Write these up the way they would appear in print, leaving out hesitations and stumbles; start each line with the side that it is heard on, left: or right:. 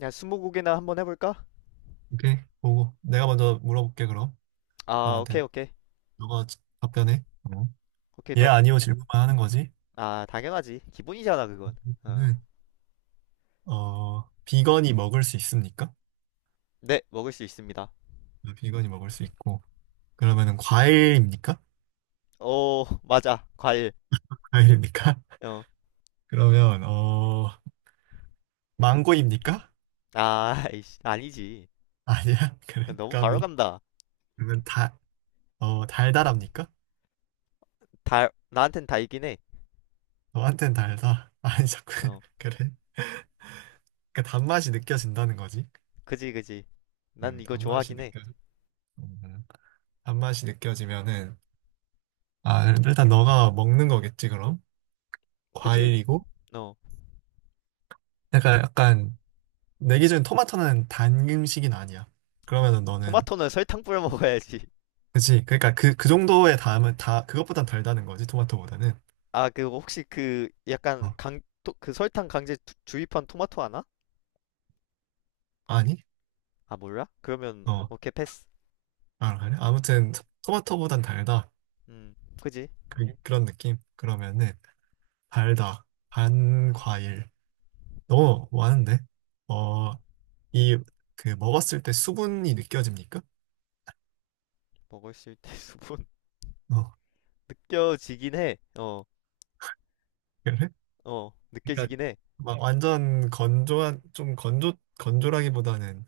left: 야, 스무고개나 한번 해볼까?
right: 오케이, 보고. 내가 먼저 물어볼게, 그럼.
left: 아,
right: 너한테.
left: 오케이, 오케이.
right: 너가 답변해. 어.
left: 오케이,
right: 예,
left: 너.
right: 아니요 질문만 하는 거지.
left: 아, 당연하지. 기본이잖아, 그건. 어.
right: 그러면은, 어, 비건이 먹을 수 있습니까?
left: 네, 먹을 수 있습니다.
right: 어, 비건이 먹을 수 있고. 그러면은 과일입니까?
left: 오, 맞아. 과일.
right: 과일입니까?
left: 어.
right: 그러면, 어, 망고입니까?
left: 아, 이씨, 아니지.
right: 아니야. 그래,
left: 너무 바로
right: 까비.
left: 간다.
right: 그러면 달달합니까?
left: 다, 나한텐 다 이긴 해.
right: 너한텐 달다. 아니, 자꾸,
left: 어.
right: 그래. 그러니까 단맛이 느껴진다는 거지.
left: 그지, 그지. 난 이거
right: 단맛이
left: 좋아하긴 해.
right: 느껴져. 음, 단맛이 느껴지면은, 아, 그럼 일단 너가 먹는 거겠지, 그럼?
left: 그지?
right: 과일이고?
left: 어.
right: 약간, 약간, 내 기준 토마토는 단 음식은 아니야. 그러면은 너는,
left: 토마토는 설탕 뿌려 먹어야지.
right: 그치? 그러니까 그, 그 정도의 담은 다, 그것보단 달다는 거지, 토마토보다는.
left: 아, 그, 혹시 그, 약간
right: 어,
left: 강, 토, 그 설탕 강제 주입한 토마토 하나?
right: 아니?
left: 아, 몰라? 그러면,
right: 어,
left: 오케이, 패스.
right: 아, 그래? 아무튼, 토마토보단 달다.
left: 음, 그지?
right: 그, 그런 느낌? 그러면은, 달다. 반 과일. 너무 많은데? 어, 이, 그, 먹었을 때 수분이 느껴집니까?
left: 먹을 수 있대, 수분.
right: 어,
left: 느껴지긴 해. 어,
right: 그래? 그러니까
left: 느껴지긴 해.
right: 막 완전 건조한 좀 건조 건조라기보다는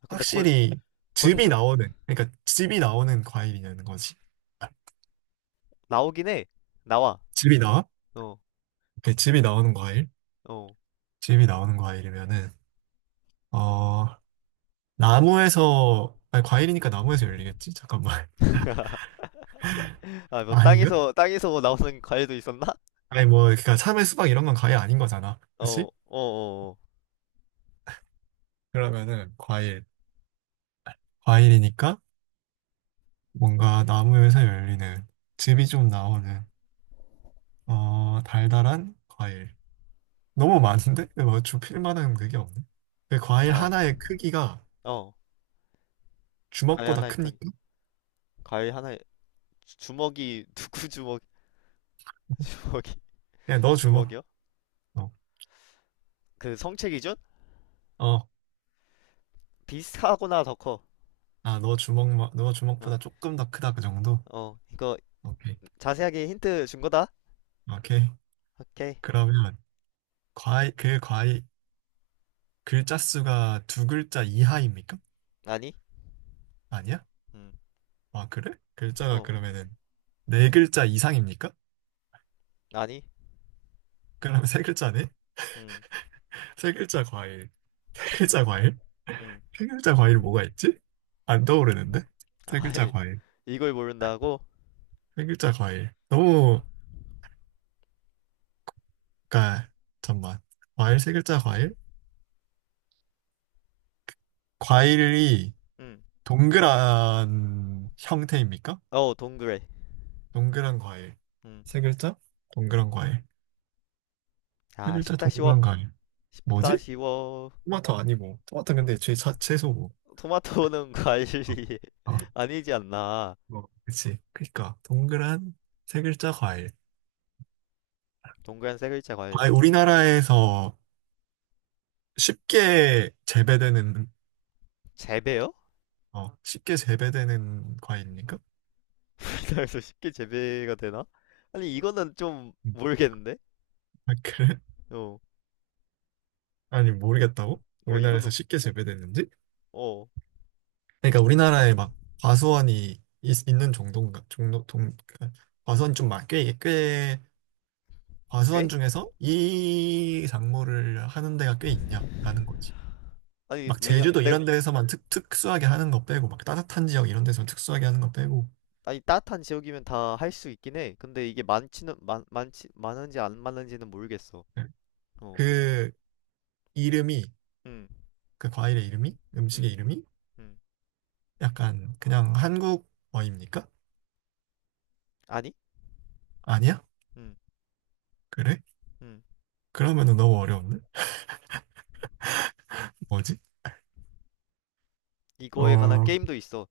left: 아, 근데 건,
right: 확실히 즙이
left: 건주,
right: 나오는 그러니까 즙이 나오는 과일이냐는 거지. 아,
left: 나오긴 해. 나와.
right: 즙이 나와?
left: 어,
right: 이렇게 즙이 나오는 과일?
left: 어.
right: 즙이 나오는 과일이면은 어 나무에서 아니 과일이니까 나무에서 열리겠지? 잠깐만
left: 아, 뭐,
right: 아닌가?
left: 땅에서 뭐 나오는 과일도 있었나?
right: 아니 뭐 그러니까 참외 수박 이런 건 과일 아닌 거잖아.
left: 어,
right: 그렇지?
left: 어.
right: 그러면은 과일 과일이니까 뭔가 나무에서 열리는 즙이 좀 나오는 어 달달한 과일. 너무 많은데? 뭐 좁힐 만한 그게 없네. 그 과일
left: 아,
right: 하나의 크기가
left: 어. 과일
right: 주먹보다
left: 하나에,
right: 크니까?
left: 과일 하나에, 주먹이, 누구 주먹, 주먹이,
right: 그냥 너 주먹.
left: 주먹이요?
right: 어,
left: 그 성체 기준?
right: 어.
left: 비슷하거나 더 커.
right: 아, 너 주먹, 너
left: 어,
right: 주먹보다 조금 더 크다, 그 정도?
left: 어. 이거
right: 오케이.
left: 자세하게 힌트 준 거다?
right: 오케이.
left: 오케이.
right: 그러면, 과일, 그 과일, 글자 수가 두 글자 이하입니까?
left: 아니?
right: 아니야?
left: 음,
right: 아, 그래? 글자가
left: 어,
right: 그러면은 네 글자 이상입니까?
left: 아니?
right: 그러면 세 글자네?
left: 음,
right: 세 글자 과일. 세 글자 과일?
left: 음.
right: 세 글자 과일 뭐가 있지? 안 떠오르는데? 세
left: 아,
right: 글자 과일.
left: 이걸 모른다고?
right: 세 글자 과일. 너무 그러니까 잠깐만. 과일 세 글자 과일? 과일이
left: 응.
right: 동그란 형태입니까?
left: 어, 동그래.
right: 동그란 과일.
left: 응.
right: 세 글자? 동그란 과일. 세
left: 아,
right: 글자
left: 쉽다 쉬워.
right: 동그란 과일.
left: 쉽다
right: 뭐지?
left: 쉬워.
right: 토마토 아니고. 토마토 근데 채소고.
left: 토마토는
right: 어,
left: 과일이
right: 어,
left: 아니지 않나.
right: 뭐, 그치. 그러니까 동그란 세 글자 과일.
left: 동그란 세 글자 과일.
right: 과일 우리나라에서 쉽게 재배되는
left: 재배요?
right: 어, 쉽게 재배되는 과일입니까?
left: 우리나라에서 쉽게 재배가 되나? 아니, 이거는 좀
right: 음.
left: 모르겠는데?
right: 아, 그래?
left: 어,
right: 아니 모르겠다고?
left: 어,
right: 우리나라에서
left: 이거는,
right: 쉽게 재배되는지?
left: 어,
right: 그러니까 우리나라에 막 과수원이 있는 정도인가 정도 동 그러니까 과수원 좀많꽤꽤
left: 꽤?
right: 과수원 중에서 이 작물을 하는 데가 꽤 있냐라는 거지.
left: 아니,
right: 막
left: 왜냐면
right: 제주도
left: 내가,
right: 이런 데에서만 특수하게 하는 거 빼고 막 따뜻한 지역 이런 데서 특수하게 하는 거 빼고
left: 아니, 따뜻한 지역이면 다 할 수 있긴 해. 근데 이게 많지는, 많은지 안 많은지는 모르겠어.
right: 네.
left: 어,
right: 그 이름이
left: 응,
right: 그 과일의 이름이
left: 응,
right: 음식의 이름이
left: 응.
right: 약간 그냥 한국어입니까?
left: 아니?
right: 아니야?
left: 응,
right: 그래?
left: 응.
right: 그러면은 너무 어려운데? 뭐지? 어
left: 이거에 관한 게임도 있어.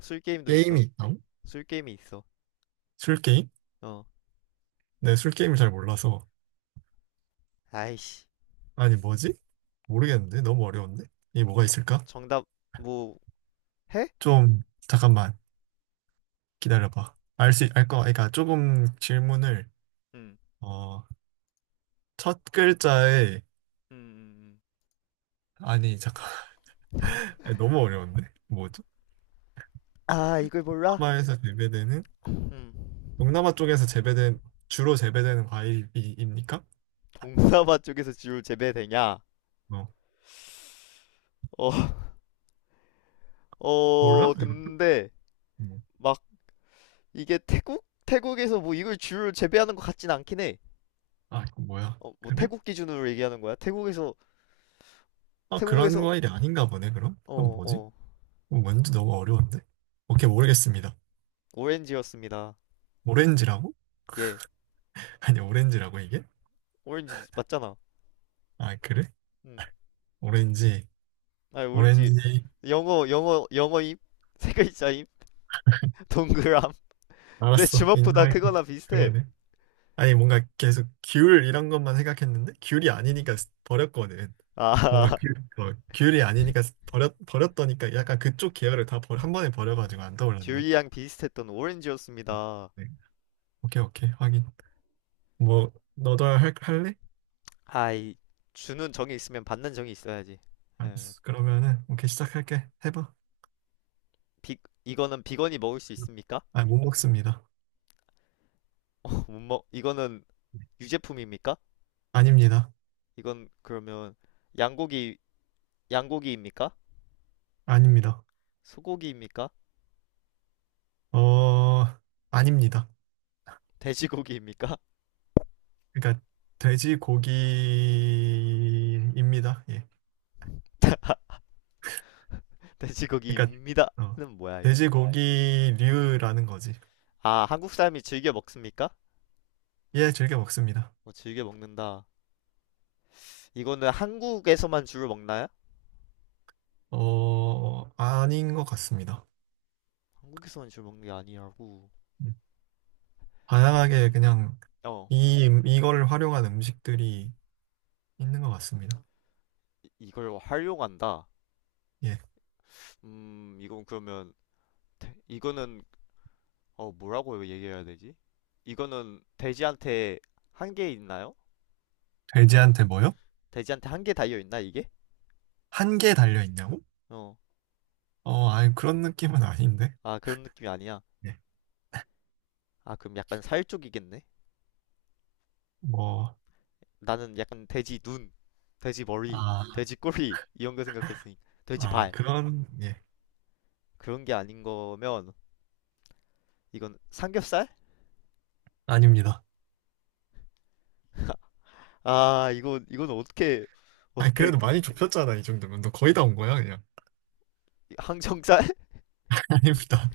left: 술 게임도
right: 게임이
left: 있어.
right: 있다술
left: 술 게임이 있어.
right: 게임?
left: 어.
right: 네, 술 게임을 잘 몰라서
left: 아이씨.
right: 아니, 뭐지? 모르겠는데? 너무 어려운데? 이게 뭐가
left: 저,
right: 있을까?
left: 정답 뭐 해?
right: 좀, 잠깐만, 기다려봐. 알 수, 알 거, 그러니까 조금 질문을,
left: 응.
right: 어, 첫 글자에,
left: 음, 음, 음,
right: 아니, 잠깐, 아니, 너무 어려운데? 뭐죠?
left: 아, 이걸 몰라?
right: 동남아에서 재배되는, 동남아 쪽에서 재배된, 주로 재배되는 과일입니까?
left: 동사바 쪽에서 지울 재배되냐?
right: 어,
left: 어. 어,
right: 몰라? 이것도?
left: 근데
right: 뭐.
left: 막 이게 태국에서 뭐 이걸 지울 재배하는 것 같진 않긴 해.
right: 아, 이거 뭐야?
left: 어, 뭐
right: 그래?
left: 태국 기준으로 얘기하는 거야?
right: 아, 그런
left: 태국에서
right: 과일이 아닌가 보네, 그럼? 그럼
left: 어,
right: 뭐지?
left: 어.
right: 그럼 뭔지 너무 어려운데? 오케이, 모르겠습니다.
left: 오렌지였습니다.
right: 오렌지라고?
left: 예.
right: 아니, 오렌지라고, 이게?
left: 오렌지 맞잖아.
right: 아, 그래?
left: 응.
right: 오렌지,
left: 아, 오렌지.
right: 오렌지,
left: 영어임. 세 글자임. 동그람. 내
right: 알았어,
left: 주먹보다
right: 인정할게.
left: 크거나 비슷해.
right: 그러네. 아니, 뭔가 계속 귤 이런 것만 생각했는데, 귤이 아니니까 버렸거든. 뭔가
left: 아,
right: 귤, 어, 귤이 아니니까 버렸더니까 약간 그쪽 계열을 다 한 번에 버려가지고 안 떠올랐네.
left: 귤이랑 비슷했던 오렌지였습니다.
right: 네. 오케이, 오케이, 확인. 뭐, 너도 할, 할래?
left: 아이, 주는 정이 있으면 받는 정이 있어야지. 예.
right: 알았어. 그러면은, 오케이, 시작할게. 해봐.
left: 비, 이거는 비건이 먹을 수 있습니까?
right: 아, 못 먹습니다.
left: 못 먹, 이거는 유제품입니까?
right: 아닙니다.
left: 이건 그러면 양고기, 양고기입니까?
right: 아닙니다.
left: 소고기입니까?
right: 어, 아닙니다.
left: 돼지고기입니까?
right: 그러니까 돼지고기입니다. 예. 그러니까
left: 돼지고기입니다.
right: 어, 아,
left: 는 뭐야, 이거.
right: 돼지고기류라는 거지.
left: 아, 한국 사람이 즐겨 먹습니까?
right: 예, 즐겨 먹습니다.
left: 어, 즐겨 먹는다. 이거는 한국에서만 주로 먹나요?
right: 어, 아닌 것 같습니다.
left: 한국에서만 주로 먹는 게 아니라고.
right: 음, 다양하게
left: 음.
right: 그냥
left: 어,
right: 이 이거를 활용한 음식들이 있는 것 같습니다.
left: 이걸 활용한다.
right: 예.
left: 이건 그러면 이거는 어 뭐라고 얘기해야 되지? 이거는 돼지한테 1개 있나요?
right: 돼지한테 뭐요?
left: 돼지한테 한 개 달려 있나 이게?
right: 한 개 달려 있냐고?
left: 어,
right: 어, 아니 그런 느낌은 아닌데.
left: 아 그런 느낌이 아니야.
right: 예.
left: 아 그럼 약간 살 쪽이겠네.
right: 뭐,
left: 나는 약간 돼지 눈, 돼지 머리,
right: 아,
left: 돼지 꼬리 이런 거 생각했으니 돼지
right: 아
left: 발
right: 그런 예,
left: 그런 게 아닌 거면 이건 삼겹살?
right: 아닙니다.
left: 아 이건 어떻게
right: 아니 그래도
left: 그
right: 많이 좁혔잖아 이 정도면 너 거의 다 온 거야 그냥.
left: 항정살?
right: 아닙니다.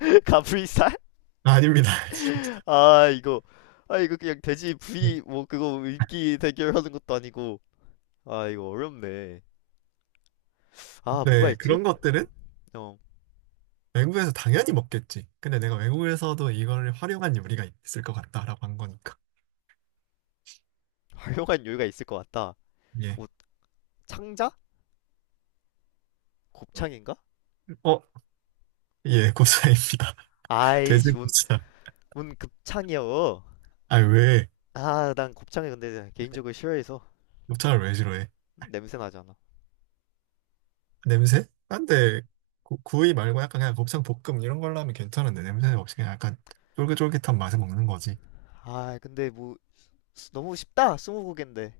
left: 가브리살?
right: 아닙니다. 진짜.
left: 아 이거 아 이거 그냥 돼지 부위 뭐 그거 입기 대결하는 것도 아니고 아 이거 어렵네 아 뭐가
right: 네,
left: 있지?
right: 그런 것들은
left: 어
right: 외국에서 당연히 먹겠지. 근데 내가 외국에서도 이걸 활용한 요리가 있을 것 같다라고 한 거니까.
left: 활용한 요리가 있을 것 같다
right: 예.
left: 뭐 창자?
right: 어,
left: 곱창인가?
right: 어, 예, 고사입니다. 돼지
left: 아이씨 뭔,
right: 고사.
left: 뭔 급창이여
right: 아, 왜?
left: 아 난 곱창이 근데 개인적으로 싫어해서
right: 곱창을 왜 싫어해?
left: 냄새 나잖아
right: 냄새?
left: 음.
right: 근데 구이 말고 약간 그냥 곱창 볶음 이런 걸로 하면 괜찮은데 냄새 없이 그냥 약간 쫄깃쫄깃한 맛에 먹는 거지.
left: 아 근데 뭐 너무 쉽다 스무고개인데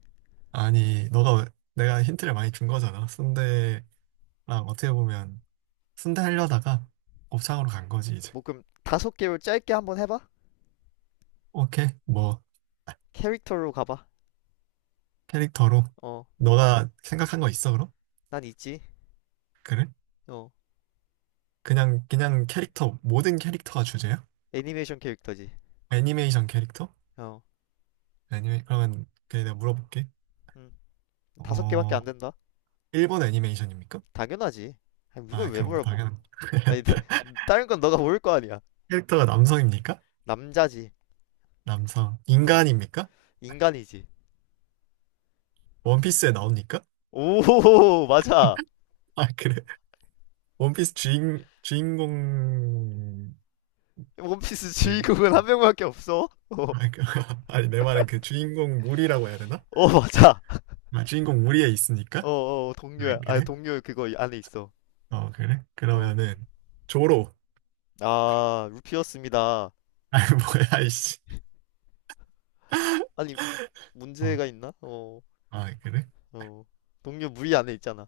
right: 아니, 너가 왜- 내가 힌트를 많이 준 거잖아. 순대랑 어떻게 보면 순대 하려다가 곱창으로 간 거지, 이제.
left: 뭐 그럼 다섯 개로 짧게 한번 해봐
right: 오케이, 뭐,
left: 캐릭터로 가봐
right: 캐릭터로.
left: 어
right: 너가 생각한 거 있어, 그럼?
left: 난 있지
right: 그래?
left: 어
right: 그냥, 그냥 캐릭터, 모든 캐릭터가 주제야?
left: 애니메이션 캐릭터지
right: 애니메이션 캐릭터?
left: 어
right: 애니메, 그러면, 그냥 내가 물어볼게.
left: 음. 다섯 개밖에
right: 어,
left: 안 된다?
right: 일본 애니메이션입니까?
left: 당연하지. 아니, 이걸
right: 아,
left: 왜
right: 그럼
left: 물어봐?
right: 당연한.
left: 아니, 다른 건 너가 모를 거 아니야.
right: 캐릭터가 남성입니까?
left: 남자지.
right: 남성.
left: 어,
right: 인간입니까?
left: 인간이지.
right: 원피스에 나옵니까?
left: 오, 맞아.
right: 아, 그래. 원피스 주인공,
left: 원피스
right: 그,
left: 주인공은 한 명밖에 없어. 어,
right: 아, 그, 아니, 내 말은 그 주인공 무리라고 해야 되나?
left: 맞아.
right: 아, 주인공 무리에 있으니까?
left: 어, 어,
right: 아,
left: 동료야. 아,
right: 그래?
left: 동료 그거 안에 있어.
right: 어, 그래?
left: 어,
right: 그러면은, 조로.
left: 아, 루피였습니다.
right: 아, 뭐야, 이씨.
left: 아니,
right: 어,
left: 문제가 있나? 어,
right: 아, 그래?
left: 어, 동료 무리 안에 있잖아.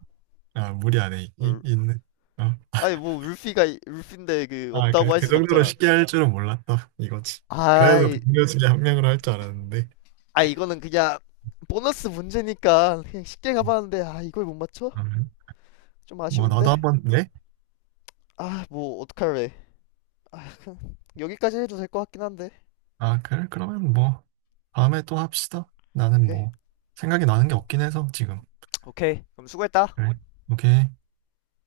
right: 아, 무리 안 해. 이,
left: 어,
right: 있는. 어.
left: 아니, 뭐, 루피인데 그,
right: 아, 그래?
left: 없다고 할
right: 그
left: 순
right: 정도로
left: 없잖아.
right: 쉽게 할 줄은 몰랐다. 이거지. 그래도
left: 아이,
right: 동료 중에 한 명으로 할 줄 알았는데.
left: 아 이거는 그냥 보너스 문제니까 그냥 쉽게
right: 음,
left: 가봤는데 아 이걸 못 맞춰?
right: 그러면
left: 좀
right: 뭐, 나도
left: 아쉬운데
right: 한번, 예?
left: 아 뭐 어떡할래 아 여기까지 해도 될 것 같긴 한데
right: 아, 그래? 그러면 뭐, 다음에 또 합시다. 나는
left: 오케이
right: 뭐, 생각이 나는 게 없긴 해서, 지금.
left: 오케이 그럼 수고했다
right: 그래? 오케이.